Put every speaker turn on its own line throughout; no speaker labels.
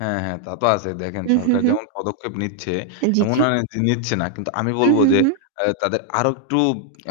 হ্যাঁ, হ্যাঁ, তা তো আ ছে। দেখেন
উম হু, হু,
সরকার
হুম।
যেমন পদক্ষেপ নিচ্ছে
এ জি,
এমন
জি।
না নে যে নিচ্ছে না। কিন্তু আমি
উম
বলবো
হুম,
যে
হুম।
আ তাদের আরও একটু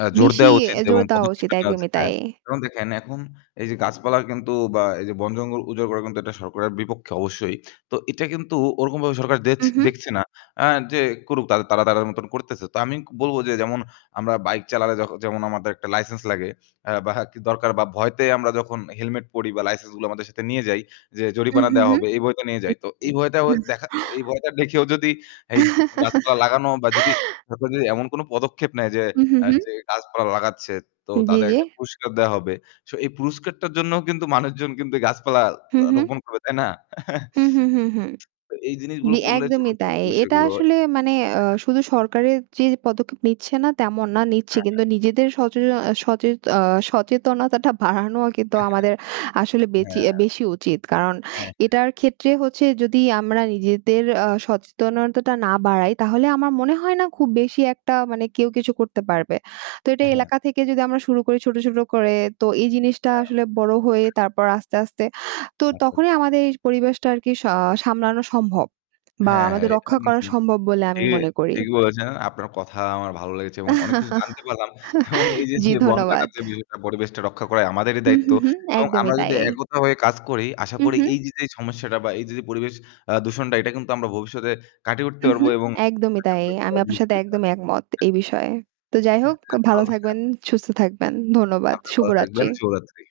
আ জোর
বেশি
দেওয়া উচিত
অ্যা
এবং
জোর দেওয়া
পদক্ষেপ
উচিত।
এ নেওয়া উচিত,
একদমই
হ্যাঁ।
তাই।
যেমন দেখেন এখন এইযে গাছপালা কিন্তু বা এই যে বন-জঙ্গল উজাড় করা কিন্তু এটা সরকারের বিপক্ষে অবশ্যই। তো এটা কিন্তু ওরকমভাবে সরকার
উ,
দেছে
হুম।
দেখছে না আ যে করুক, তারা তাদের মতন করতেছে। তো আমি বলবো যে যেমন আমরা bike চালালে যক যেমন আমাদের একটা license লাগে অ্যা বা দরকার বা ভয়তে আমরা যখন helmet পরি বা license গুলো আমাদের সাথে নিয়ে যাই যে
উ
জরিমানা
হু,
দেওয়া
হুম।
হবে এই ভয়তে নিয়ে
তাই
যাই। তো
নাকি?
এই ভয়টা ও
হুম।
দেখা এই ভয়টা দেখেও যদি এই গাছপালা লাগানো বা যদি সরকার যদি এমন কোনো পদক্ষেপ নেয় যে
উম হু,
আ
হুম।
যে গাছপালা লাগাচ্ছে, তো
জি,
তাদের
জি।
একটা পুরস্কার দেয়া হবে। সো এই পুরস্কারটার জন্য কিন্তু মানুষজন কিন্তু গাছপালা
হুম,
আ
হুম।
রোপণ করবে, তাই না?
হুম, হুম, হুম, হুম।
তো এই জিনিসগুলো
জি,
করলে ছোট,
একদমই
ছোট
তাই।
যে
এ এটা
বিষয়গুলোয়
আসলে মানে অ
হ্যাঁ।
শুধু সরকারের যে পদক্ষেপ নিচ্ছে না, তেমন না, নিচ্ছে।
হ্যা, হ্যা।
কিন্তু নিজেদের সচে সচেত অ সচেতনতাটা বাড়ানোও কিন্তু
এ হ্যা।
আমাদের আসলে বেচি
হ্যা।
বেশি উচিত। কারণ
হ্যাঁ।
এটার ক্ষেত্রে হচ্ছে যদি আমরা নিজেদের আ সচেতনতাটা না বাড়াই তাহলে আমার মনে
হ্যাঁ।
হয় না খুব বেশি একটা মানে কেউ কিছু করতে পারবে। তো এটা
হ্যাঁ, হ্যাঁ।
এলাকা থেকে যদি আমরা শুরু করি ছোট, ছোট করে তো এই জিনিসটা
হ্যাঁ।
আসলে বড় হয়ে তারপর আস্তে, আস্তে তো
আচ
তখনই
আচ্ছা।
আমাদের এই পরিবেশটা আরকি আ সামলানো সম্ভব বা
হ্যাঁ, হ্যাঁ,
আমাদের
এটা
রক্ষা করা
[unintelligible]
সম্ভব বলে
জি,
আমি মনে করি।
ঠিকই বলেছেন। আপনার কথা আমার ভালো লেগেছে এবং অনেক কিছু জানতে পারলাম এবং এইযে
জি,
যে বন
ধন্যবাদ।
কাটার যে বিষয়টা পরিবেশটা রক্ষা করাই আমাদেরই
উম
দায়িত্ব
হুম, হুম।
এবং
একদমই
আমরা
তাই।
যদি একতা হয়ে কাজ করি আশা
উম
করি
হুম।
এইযে যে সমস্যাটা বা এইযে যে পরিবেশ আ দূষণটা এটা কিন্তু আমরা ভবিষ্যতে কাটিয়ে উঠতে
উম
পারবো
হুম।
এবং
একদমই
আশা
তাই।
করি
আমি
সবাই
আপনার সাথে
বুঝবে এটা।
একদমই একমত,
হ্যাঁ।
এই বিষয়ে। তো যাই
হ্যাঁ,
হোক, ভালো
ভালো। হ্যাঁ।
থাকবেন, সুস্থ থাকবেন। ধন্যবাদ।
আপনি
শুভ
ভালো থাকবেন।
রাত্রি।
শুভরাত্রি।